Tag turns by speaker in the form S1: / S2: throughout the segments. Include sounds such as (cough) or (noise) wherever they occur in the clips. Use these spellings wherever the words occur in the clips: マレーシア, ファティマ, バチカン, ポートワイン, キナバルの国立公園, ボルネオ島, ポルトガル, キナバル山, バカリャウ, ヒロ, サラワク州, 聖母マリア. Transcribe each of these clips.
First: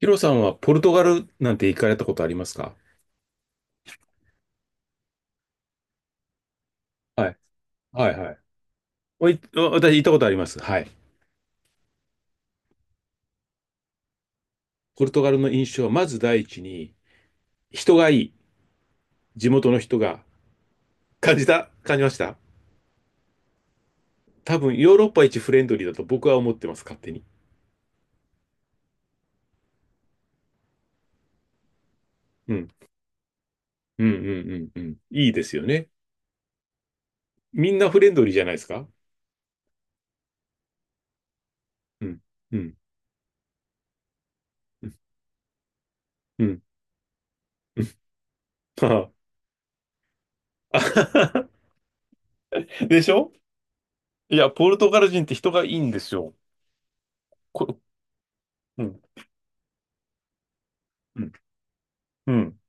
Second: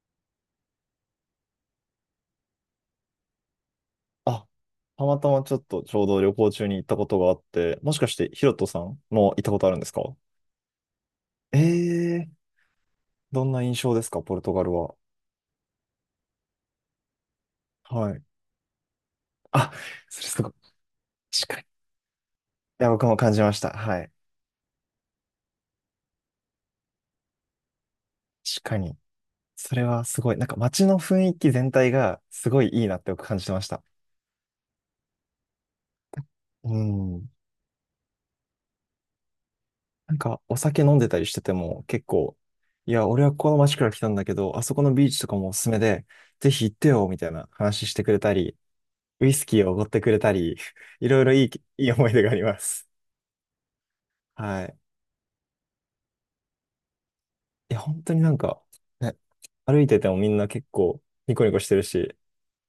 S1: ヒロさんはポルトガルなんて行かれたことありますか？
S2: あ、たまたまちょっとちょうど旅行中に行ったこと
S1: は
S2: があ
S1: い。
S2: って、もしか
S1: は
S2: し
S1: い
S2: て
S1: はい。
S2: ヒロトさん
S1: お
S2: も
S1: い、
S2: 行ったこと
S1: お
S2: あるんです
S1: 私行っ
S2: か？
S1: たことあります。はい。
S2: ええー、どんな印象ですか、ポルトガルは。
S1: ポルトガルの印象は、まず第一に、人が
S2: は
S1: い
S2: い。
S1: い。地元
S2: あ、
S1: の人が。
S2: それすごい。
S1: 感じ
S2: 確かに。い
S1: た感じました
S2: や、僕も感じました。はい。
S1: 多分、ヨーロッパ一フレンドリーだと僕は思ってます、勝手に。
S2: 確かに。それはすごい。なんか街の雰囲気全体がす
S1: う
S2: ご
S1: ん。
S2: いいいなって僕感じてました。
S1: うんうんうんうん。いいですよね。
S2: うん。
S1: みんなフレンドリーじゃないですか？
S2: なんかお酒飲んでたりしてても
S1: う
S2: 結
S1: ん。
S2: 構、
S1: うん。
S2: いや、俺はここの街から来たんだけど、あそこ
S1: うん。
S2: のビーチとかもおすすめで、
S1: う
S2: ぜ
S1: ん。
S2: ひ行ってよ、みたいな話してくれたり、
S1: (laughs) は
S2: ウイスキーをおごってくれたり、
S1: あ
S2: (laughs) いろいろい
S1: は
S2: い、いい思い出がありま
S1: は
S2: す。
S1: でしょ。いや、
S2: は
S1: ポル
S2: い。
S1: トガル人って人がいいんですよ。
S2: いや、
S1: こ、
S2: 本当になんか、
S1: うん。
S2: ね、歩いててもみんな結構
S1: うん。
S2: ニコニコしてるし、
S1: うん。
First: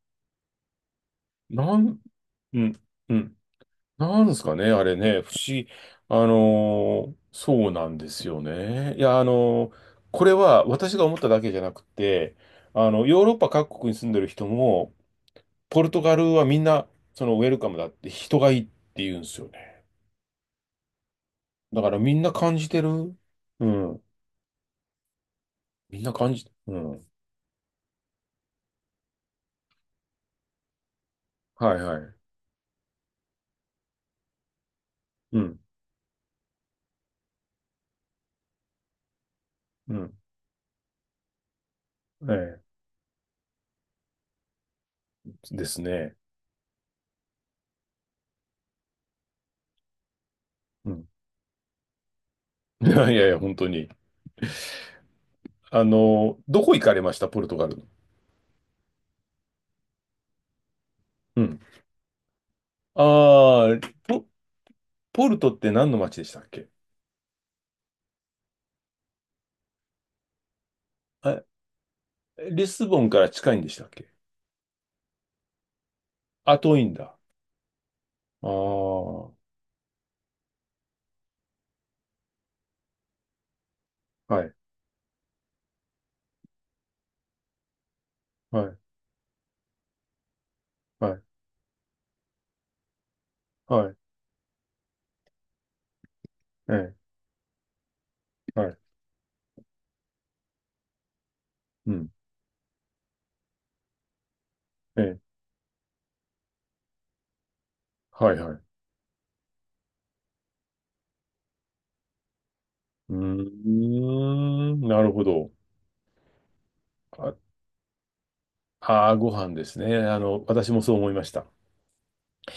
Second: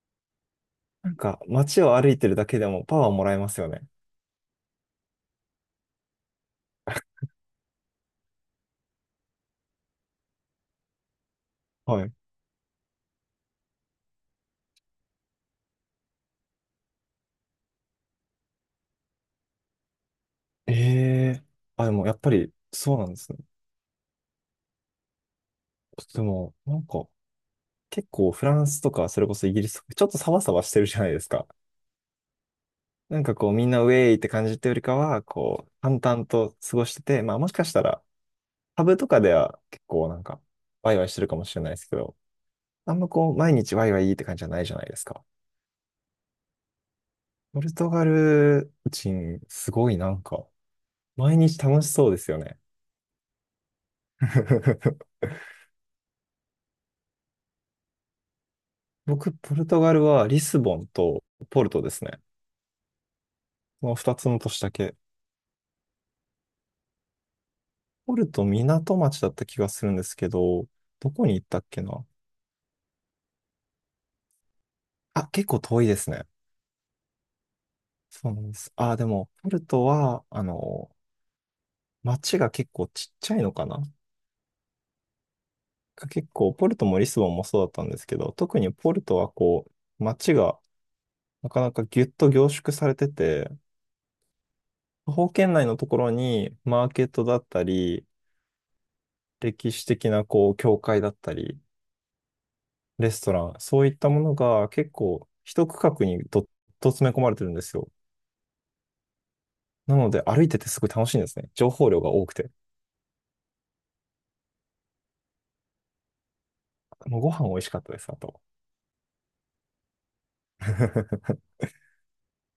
S2: なんか
S1: な
S2: 街を
S1: ん、
S2: 歩いてるだ
S1: う
S2: けで
S1: ん。
S2: もパワー
S1: う
S2: もら
S1: ん
S2: えますよね。
S1: なんですかね、あれね、不思議。そうなんですよね。いや、これは私が思っただけじゃなく
S2: はい。
S1: て、ヨーロッパ各国に住んでる人も、ポルトガルはみんな、ウェルカムだって人がいいって言うんですよね。
S2: ええ、
S1: だ
S2: あ、
S1: か
S2: で
S1: ら
S2: も
S1: み
S2: やっ
S1: ん
S2: ぱ
S1: な
S2: り
S1: 感じて
S2: そうなん
S1: る。
S2: ですね。
S1: うん。みんな
S2: で
S1: 感じ、
S2: も、
S1: うん。
S2: 結構フランスとかそれこそイギリスとかちょっとサバサバしてるじゃないですか。
S1: はいはい。
S2: なんかこうみんなウェイって感じってよりかは、
S1: うん。
S2: こう淡々と過ごしてて、まあもしかしたらタブとかでは結
S1: う
S2: 構な
S1: ん。
S2: んかワイワイしてるかもしれないですけど、
S1: え
S2: あんまこう、毎日ワイワイって感じじゃないじゃないですか。
S1: え。ですね。
S2: ポルトガル人、すごい
S1: うん。
S2: 毎日楽しそうですよね。
S1: (laughs) いやいやいや、本当に。
S2: (laughs)
S1: どこ行かれました、ポルトガルの？
S2: 僕、ポルトガルはリスボンと
S1: うん。
S2: ポルトですね。
S1: あ
S2: こ
S1: あ、
S2: の二
S1: ポ
S2: つの都市だけ。
S1: ポルトって何の町でしたっけ？
S2: ポルト、港町だった気がするんですけど、どこに
S1: あ、
S2: 行ったっけな。
S1: リスボンから近いんでしたっけ？
S2: あ、結構遠いですね。
S1: あ、遠いんだ。
S2: そうな
S1: ああ、
S2: んです。あ、でも、
S1: は
S2: ポルトは、町が結構ちっちゃいのかな。
S1: い、
S2: 結構、ポルトもリスボンもそうだったんですけど、
S1: は
S2: 特に
S1: い、
S2: ポルトはこう、町が
S1: はい、
S2: なかなかギュッと凝縮されてて、
S1: はい、
S2: 徒歩圏内のところにマー
S1: え
S2: ケットだったり、
S1: え、はい、
S2: 歴史的なこう、教会だったり、
S1: うん、
S2: レストラン、そういったものが結
S1: ええ、
S2: 構一区画にどっと詰め込まれてるんですよ。
S1: はい、はい。
S2: なので歩いててすごい楽しいんですね。情報量が多くて。
S1: うーん、なるほど。
S2: もうご
S1: あ、
S2: 飯美味しかったです、あと。
S1: ご飯ですね。私もそう思いまし
S2: (laughs)
S1: た。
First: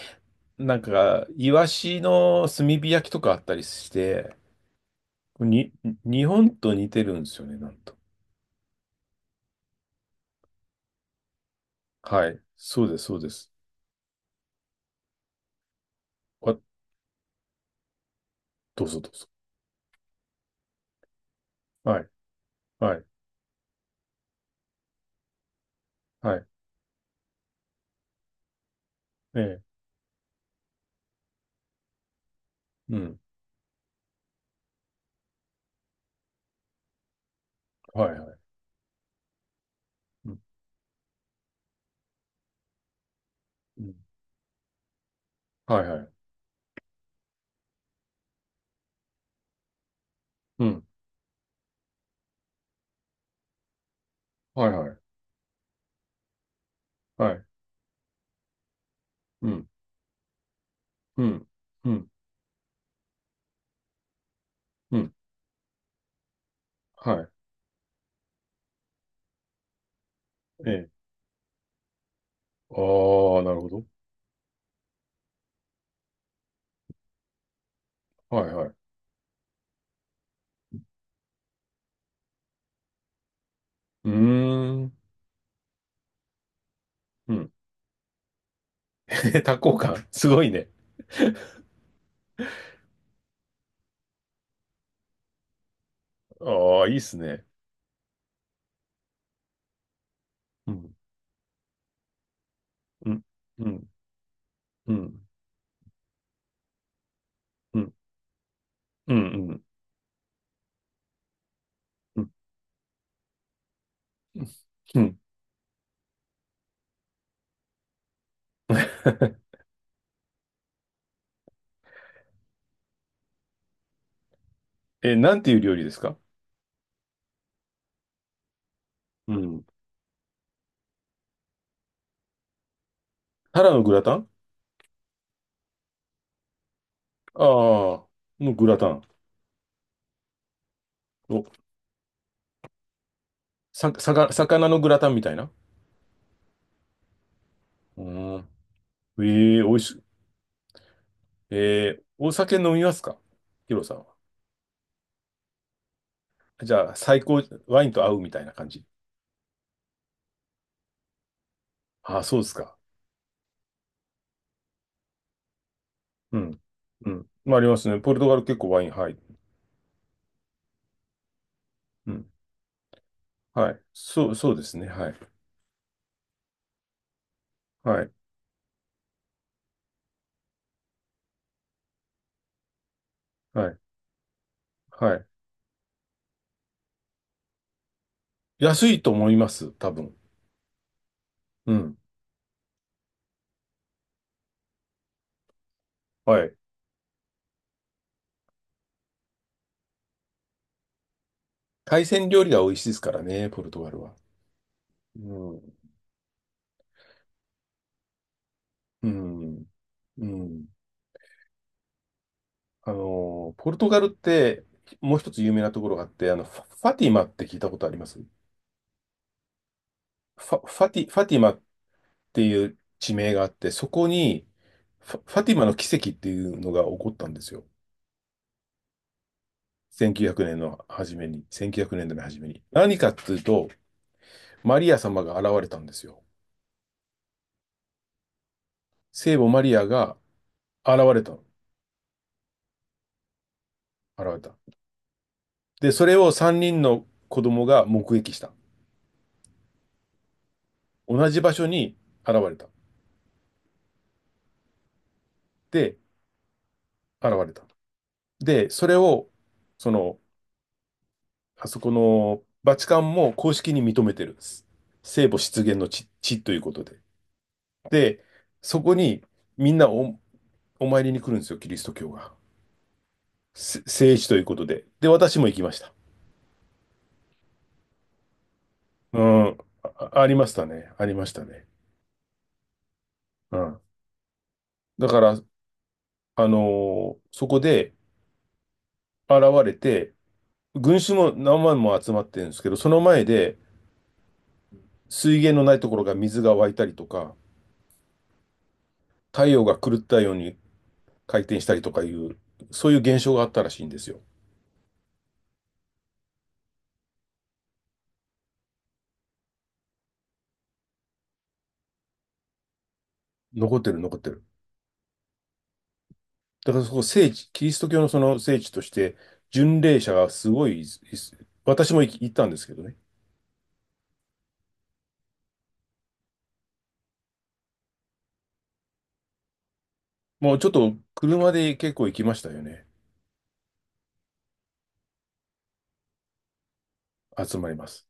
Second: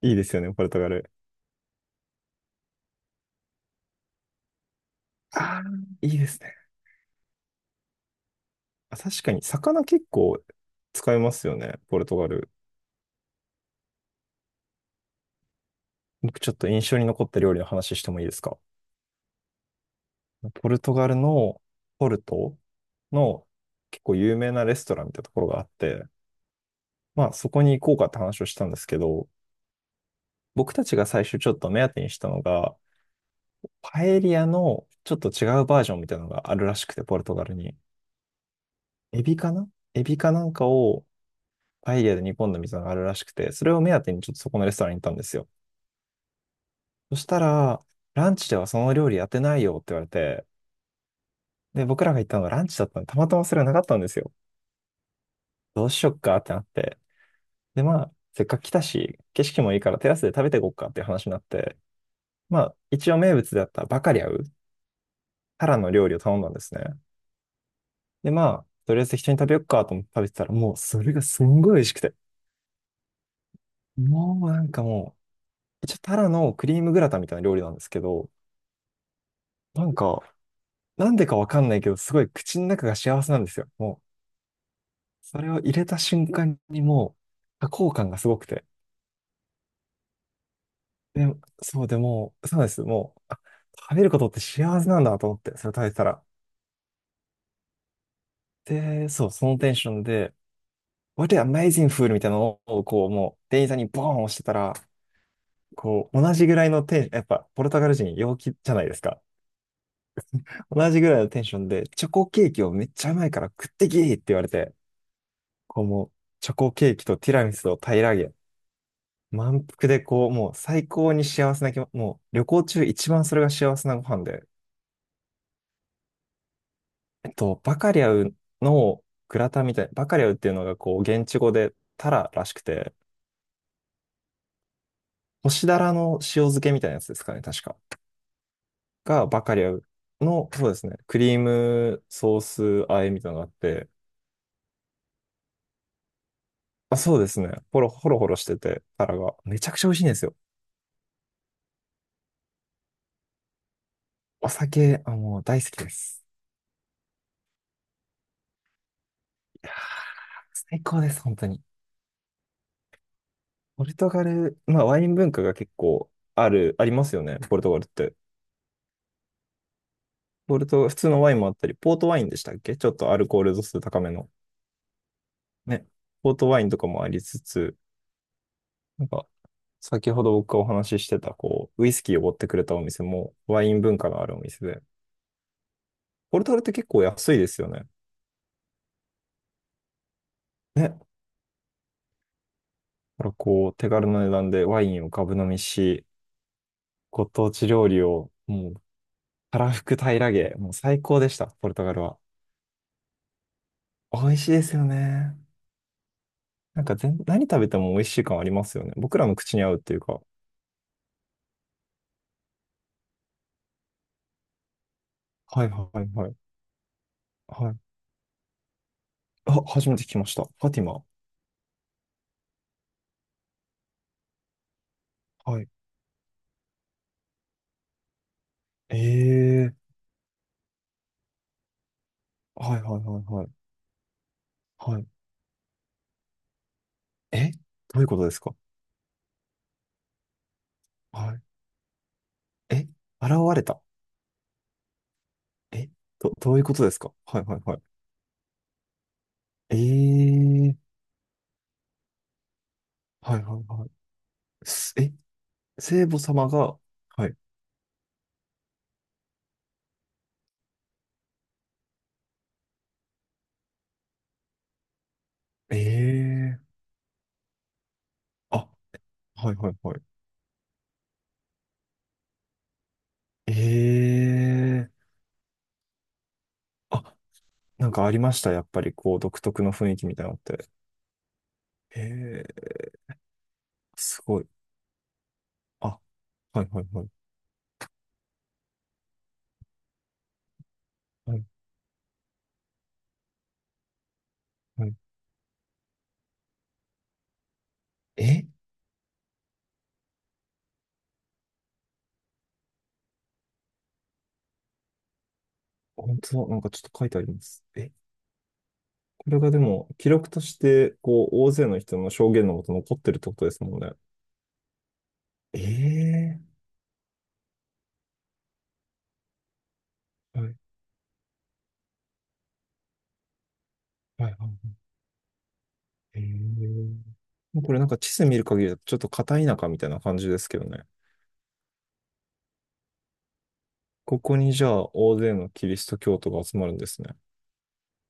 S2: いいですよね、ポル
S1: な
S2: ト
S1: ん
S2: ガル。
S1: か、イワシの炭火焼きとかあったりして、
S2: ああ、
S1: に、
S2: いい
S1: 日
S2: です
S1: 本
S2: ね。
S1: と似てるんですよね、なんと。
S2: あ、確かに、魚結構使いますよね、ポルトガ
S1: はい。
S2: ル。
S1: そうです、そうです。
S2: 僕ちょ
S1: あ、
S2: っと印象に残った料理の話してもいいですか？
S1: どうぞどうぞ。
S2: ポルトガルの
S1: は
S2: ポ
S1: い、
S2: ルト
S1: はい、
S2: の結構有名なレストランみたいなところがあって、
S1: はい。
S2: まあそこに行こうかって話をしたんですけど、
S1: ええ、
S2: 僕たちが最初ちょっと目当てにしたのが、
S1: うん。
S2: パエリアのちょっと違うバージョンみたいなのがあるらしくて、ポルトガルに。
S1: はい、
S2: エビかな、エビ
S1: う
S2: か
S1: ん、
S2: なんかをパエリアで煮込んだみたいなのがあるらしくて、それを
S1: う
S2: 目
S1: ん、
S2: 当てにちょっとそこのレストランに行ったんですよ。
S1: はいはい。
S2: そしたら、ランチではその料理やってないよって言われて、
S1: うん、
S2: で、僕らが行ったのがランチだったので、たまたまそれがなかったんですよ。
S1: はいはい。
S2: どうしよっか。
S1: はい。
S2: で、まあ、せっかく来たし、景
S1: う
S2: 色
S1: ん、
S2: もいいからテラスで食べていこうかっていう
S1: う
S2: 話になっ
S1: ん、
S2: て、
S1: うん、
S2: まあ、一応名物であったバカリャウ、
S1: うん、
S2: タラの料理を頼んだんですね。
S1: はい。
S2: で、まあ、とりあえず適当に食べよっかと思って食べてたら、
S1: え
S2: もう
S1: え。
S2: それがすんごい美味しくて。
S1: ああ、なるほど。
S2: もうなんかもう、一応タラのクリームグラタンみたいな料理なんですけど、
S1: はいはい。
S2: なんか、なんでかわかんないけど、すごい口の中が幸せなんですよ。も
S1: うーん、
S2: う、それを入れた瞬間にも
S1: うん。
S2: う、多幸感がすごくて。
S1: (laughs) 多幸感、すごいね。
S2: で、そうでもう、そうなんです。もう、あ食べることって幸せなんだと思って、それ食べてたら、
S1: ああ、いいっすね。
S2: で、そう、そのテンションで、
S1: うん、
S2: What an amazing food! みたいなのを、こう、
S1: うん、
S2: もう、店員
S1: う
S2: さん
S1: ん、
S2: にボーン押してたら、
S1: うん、
S2: こう、同じぐらいのテンション、やっぱ、ポル
S1: う
S2: トガ
S1: ん、
S2: ル人陽気じゃないです
S1: うん、
S2: か。
S1: うん、
S2: 同じぐらいのテンションで、チョ
S1: う
S2: コ
S1: ん、
S2: ケーキをめっちゃうまいから食ってきって言われて、
S1: うん。
S2: こう、もう、チョコケーキとティラミスを平らげ、
S1: (laughs)
S2: 満腹で、最高に幸せな気も、もう、旅行中一番それが幸せなご飯で、
S1: え、なんていう料理ですか？
S2: バカリャウの
S1: う
S2: グラタ
S1: ん。
S2: ンみたい、バカリャウっていうのが、こう、現地語でタラらしくて、
S1: タラのグラタン。
S2: 干しだらの塩漬けみたいなやつですかね、
S1: あ
S2: 確か。
S1: あー、のグラタン。
S2: が、バカリャウの、そうですね、クリー
S1: お、
S2: ムソース和えみたいなのがあって、
S1: さ、さか魚のグラタンみたいな。
S2: あ、そうですね、ほろ
S1: う
S2: ほろほろし
S1: ん。
S2: てて、タラが、
S1: え
S2: め
S1: え美
S2: ちゃく
S1: 味
S2: ちゃ美味し
S1: し、
S2: いんですよ。
S1: お酒飲みますか、ヒロさんは？
S2: お酒、あ、もう大好きです。
S1: じゃあ、最高、ワインと合うみたいな感じ。
S2: 最高です、本当に。
S1: ああ、そうですか。
S2: ポルトガル、まあワイン文化が結構
S1: う
S2: あ
S1: ん。
S2: る、ありま
S1: う
S2: すよ
S1: ん。
S2: ね、
S1: ま
S2: ポ
S1: あ、あ
S2: ル
S1: り
S2: ト
S1: ま
S2: ガル
S1: す
S2: っ
S1: ね。ポ
S2: て。
S1: ルトガル結構ワイン、はい。
S2: ポルト、普通のワインもあったり、ポート
S1: う
S2: ワイン
S1: ん。
S2: でしたっけ、ちょっとアルコール度
S1: は
S2: 数
S1: い。
S2: 高め
S1: そ
S2: の。
S1: う、そうですね。はい。
S2: ね。ポートワインとかもありつつ、
S1: はい。
S2: なんか、先ほど僕がお話ししてた、こう、ウイスキーを持ってくれたお店も、ワ
S1: は
S2: イ
S1: い。
S2: ン文化のあるお店で、
S1: はい。
S2: ポルトガルって結構安いですよね。
S1: 安いと思います。多分。
S2: ね。だか
S1: うん。
S2: らこう、手軽な値段でワインをガブ飲みし、
S1: はい。
S2: ご当地料理を、もう、たらふく平らげ、もう最高でした、ポルトガル
S1: 海
S2: は。
S1: 鮮料理が美味しいですからね、ポルトガルは。
S2: 美味しいですよ
S1: う
S2: ね。
S1: ん。
S2: なんか全、何食べても美味しい感ありますよね。
S1: う
S2: 僕らの口に
S1: ん。
S2: 合うっていうか。
S1: うん。ポルトガルって、もう一つ有名
S2: は
S1: な
S2: い
S1: とこ
S2: は
S1: ろがあ
S2: い
S1: っ
S2: は
S1: て、
S2: い。
S1: ファティマって聞いた
S2: は
S1: こ
S2: い。
S1: とあります？
S2: あ、初めて聞きました。フ
S1: ファ、
S2: ァテ
S1: フ
S2: ィ
S1: ァテ
S2: マ。
S1: ィ、ファティマっていう地名があって、そこにファ、ファティ
S2: は
S1: マ
S2: い。
S1: の奇跡っていうのが起こったんですよ。
S2: ええー。
S1: 1900年の初めに、1900年の初めに。
S2: はい
S1: 何
S2: はい
S1: かっ
S2: はい
S1: ていう
S2: はい。
S1: と、マリア
S2: はい。
S1: 様が現れたんですよ。
S2: え、どういうことですか？
S1: 聖母マリアが現れた
S2: はい。
S1: の。
S2: え、現れた。
S1: 現れた。
S2: え、
S1: で、それ
S2: ど、
S1: を
S2: どう
S1: 3
S2: いうこ
S1: 人
S2: とです
S1: の
S2: か？
S1: 子
S2: はいはい
S1: 供
S2: はい。
S1: が目撃した。
S2: ええ、
S1: 同じ場所に現れた。
S2: はいはいはい。すえ、
S1: で、
S2: 聖母様が、は
S1: 現
S2: い。
S1: れた。で、それを、その、あそこのバチカンも公式に認めてるんです。聖母出現の地とい
S2: え
S1: うこ
S2: え、
S1: とで。で、
S2: あ、
S1: そこに
S2: はいは
S1: みん
S2: い
S1: な
S2: はい。
S1: お参りに来るんですよ、キリスト教が。せ聖
S2: え
S1: 地ということで。
S2: え、
S1: で、私も行きました。
S2: あ、なんかありました。やっぱりこ
S1: う
S2: う、独
S1: ん。
S2: 特の雰囲気
S1: あ、
S2: みた
S1: あ
S2: いな
S1: り
S2: のっ
S1: ました
S2: て。
S1: ね。ありましたね。
S2: ええ、
S1: うん。
S2: すごい。
S1: だから、
S2: あ、はいはいはい。
S1: そこで現れて、群衆も
S2: はい
S1: 何万も集まってるんですけど、その前で
S2: はい。
S1: 水源のないところが水が湧いたりとか、
S2: え、
S1: 太陽が狂ったように回転したりとかいう、そういう現象があったらしいんですよ。
S2: 本当だ。なんかちょっと書いてあります。え、これがでも、記録として、こう、大勢の人の証言のもと残ってるってことです
S1: 残
S2: もん
S1: って
S2: ね。
S1: る、残ってる。
S2: ええ、
S1: だからそこ聖地、キリスト教のその聖地として、巡礼者が
S2: は
S1: す
S2: い
S1: ごい、私も行ったんですけどね。
S2: はいはい。えー、これなんか地図見る限りだとちょっと片田舎みたいな感じです
S1: もう
S2: け
S1: ち
S2: ど
S1: ょっ
S2: ね。
S1: と車で結構行きましたよね。
S2: ここにじゃあ大勢のキリスト教徒が集まるんですね。
S1: 集まります。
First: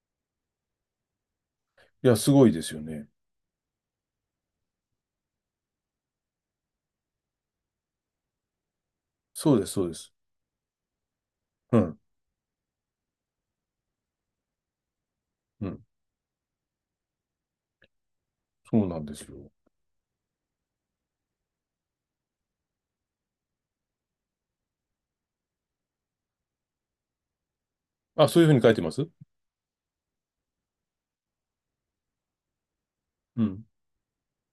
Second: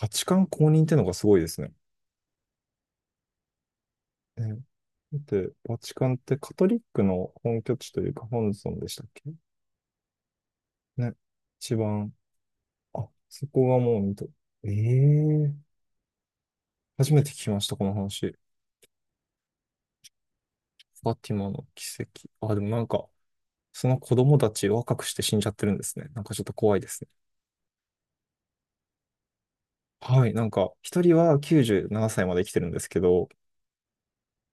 S2: バチカン公認ってのがすごいですね。
S1: いや、すごいですよね。
S2: ね、だって、バチカンってカトリックの本拠地というか本尊でしたっけ？
S1: そうです、そうです。
S2: ね。一
S1: うん、
S2: 番、あ、そこがもう見と、ええ、
S1: うん、
S2: 初めて聞きました、この話。
S1: そうなんですよ。
S2: ファティマの奇跡。あ、でもなんか、その子供たち若くして死んじゃってるんですね。なんかちょっと怖いですね。
S1: あ、そういうふうに書いてます？
S2: はい、なんか、一人は97歳まで生きてるんですけど、
S1: うん、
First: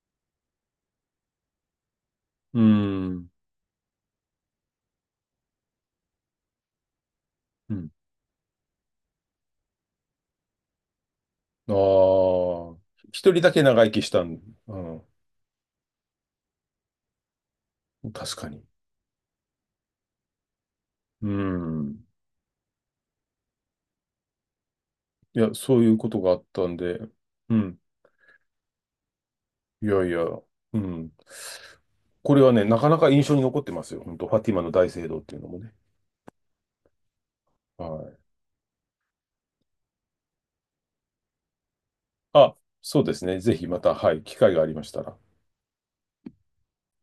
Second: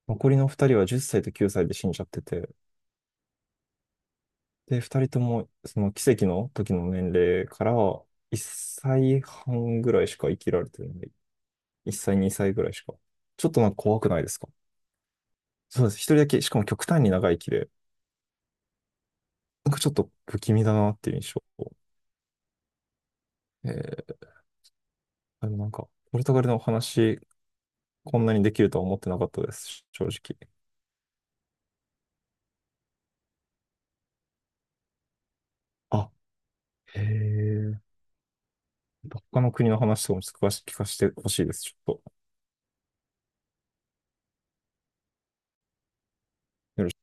S2: 残りの二人は10歳と9歳で死んじゃってて、
S1: うん、
S2: で、二人とも、その奇跡の時の年齢か
S1: う
S2: ら
S1: ん。
S2: 1歳半ぐらいしか生きられてない。
S1: あ
S2: 1歳、2歳ぐらい
S1: あ、
S2: しか。
S1: 一人
S2: ちょ
S1: だ
S2: っ
S1: け
S2: となんか
S1: 長生
S2: 怖
S1: きし
S2: くな
S1: た
S2: いです
S1: ん、
S2: か？
S1: うん、
S2: そうです。一人だけ、しかも極端に長生きで、
S1: 確かに。
S2: なんかちょっと不気味だなっていう
S1: う
S2: 印象。
S1: ん。
S2: えー、
S1: い
S2: で
S1: や、
S2: もなん
S1: そう
S2: か、
S1: いうこ
S2: ポ
S1: と
S2: ル
S1: が
S2: ト
S1: あ
S2: ガ
S1: っ
S2: ルのお
S1: たんで、
S2: 話、
S1: うん。
S2: こんなにできるとは思ってなかったで
S1: い
S2: す、
S1: や
S2: 正
S1: いや、
S2: 直。
S1: うん。これはね、なかなか印象に残ってますよ。本当ファティマの大聖堂っていうのもね。
S2: あ、へえ。
S1: はい。
S2: 他の国の話とかもちょっと詳しく聞かせてほしいです。ちょっと。
S1: あ、そうですね。ぜひまた、はい、機会がありましたら。
S2: よろし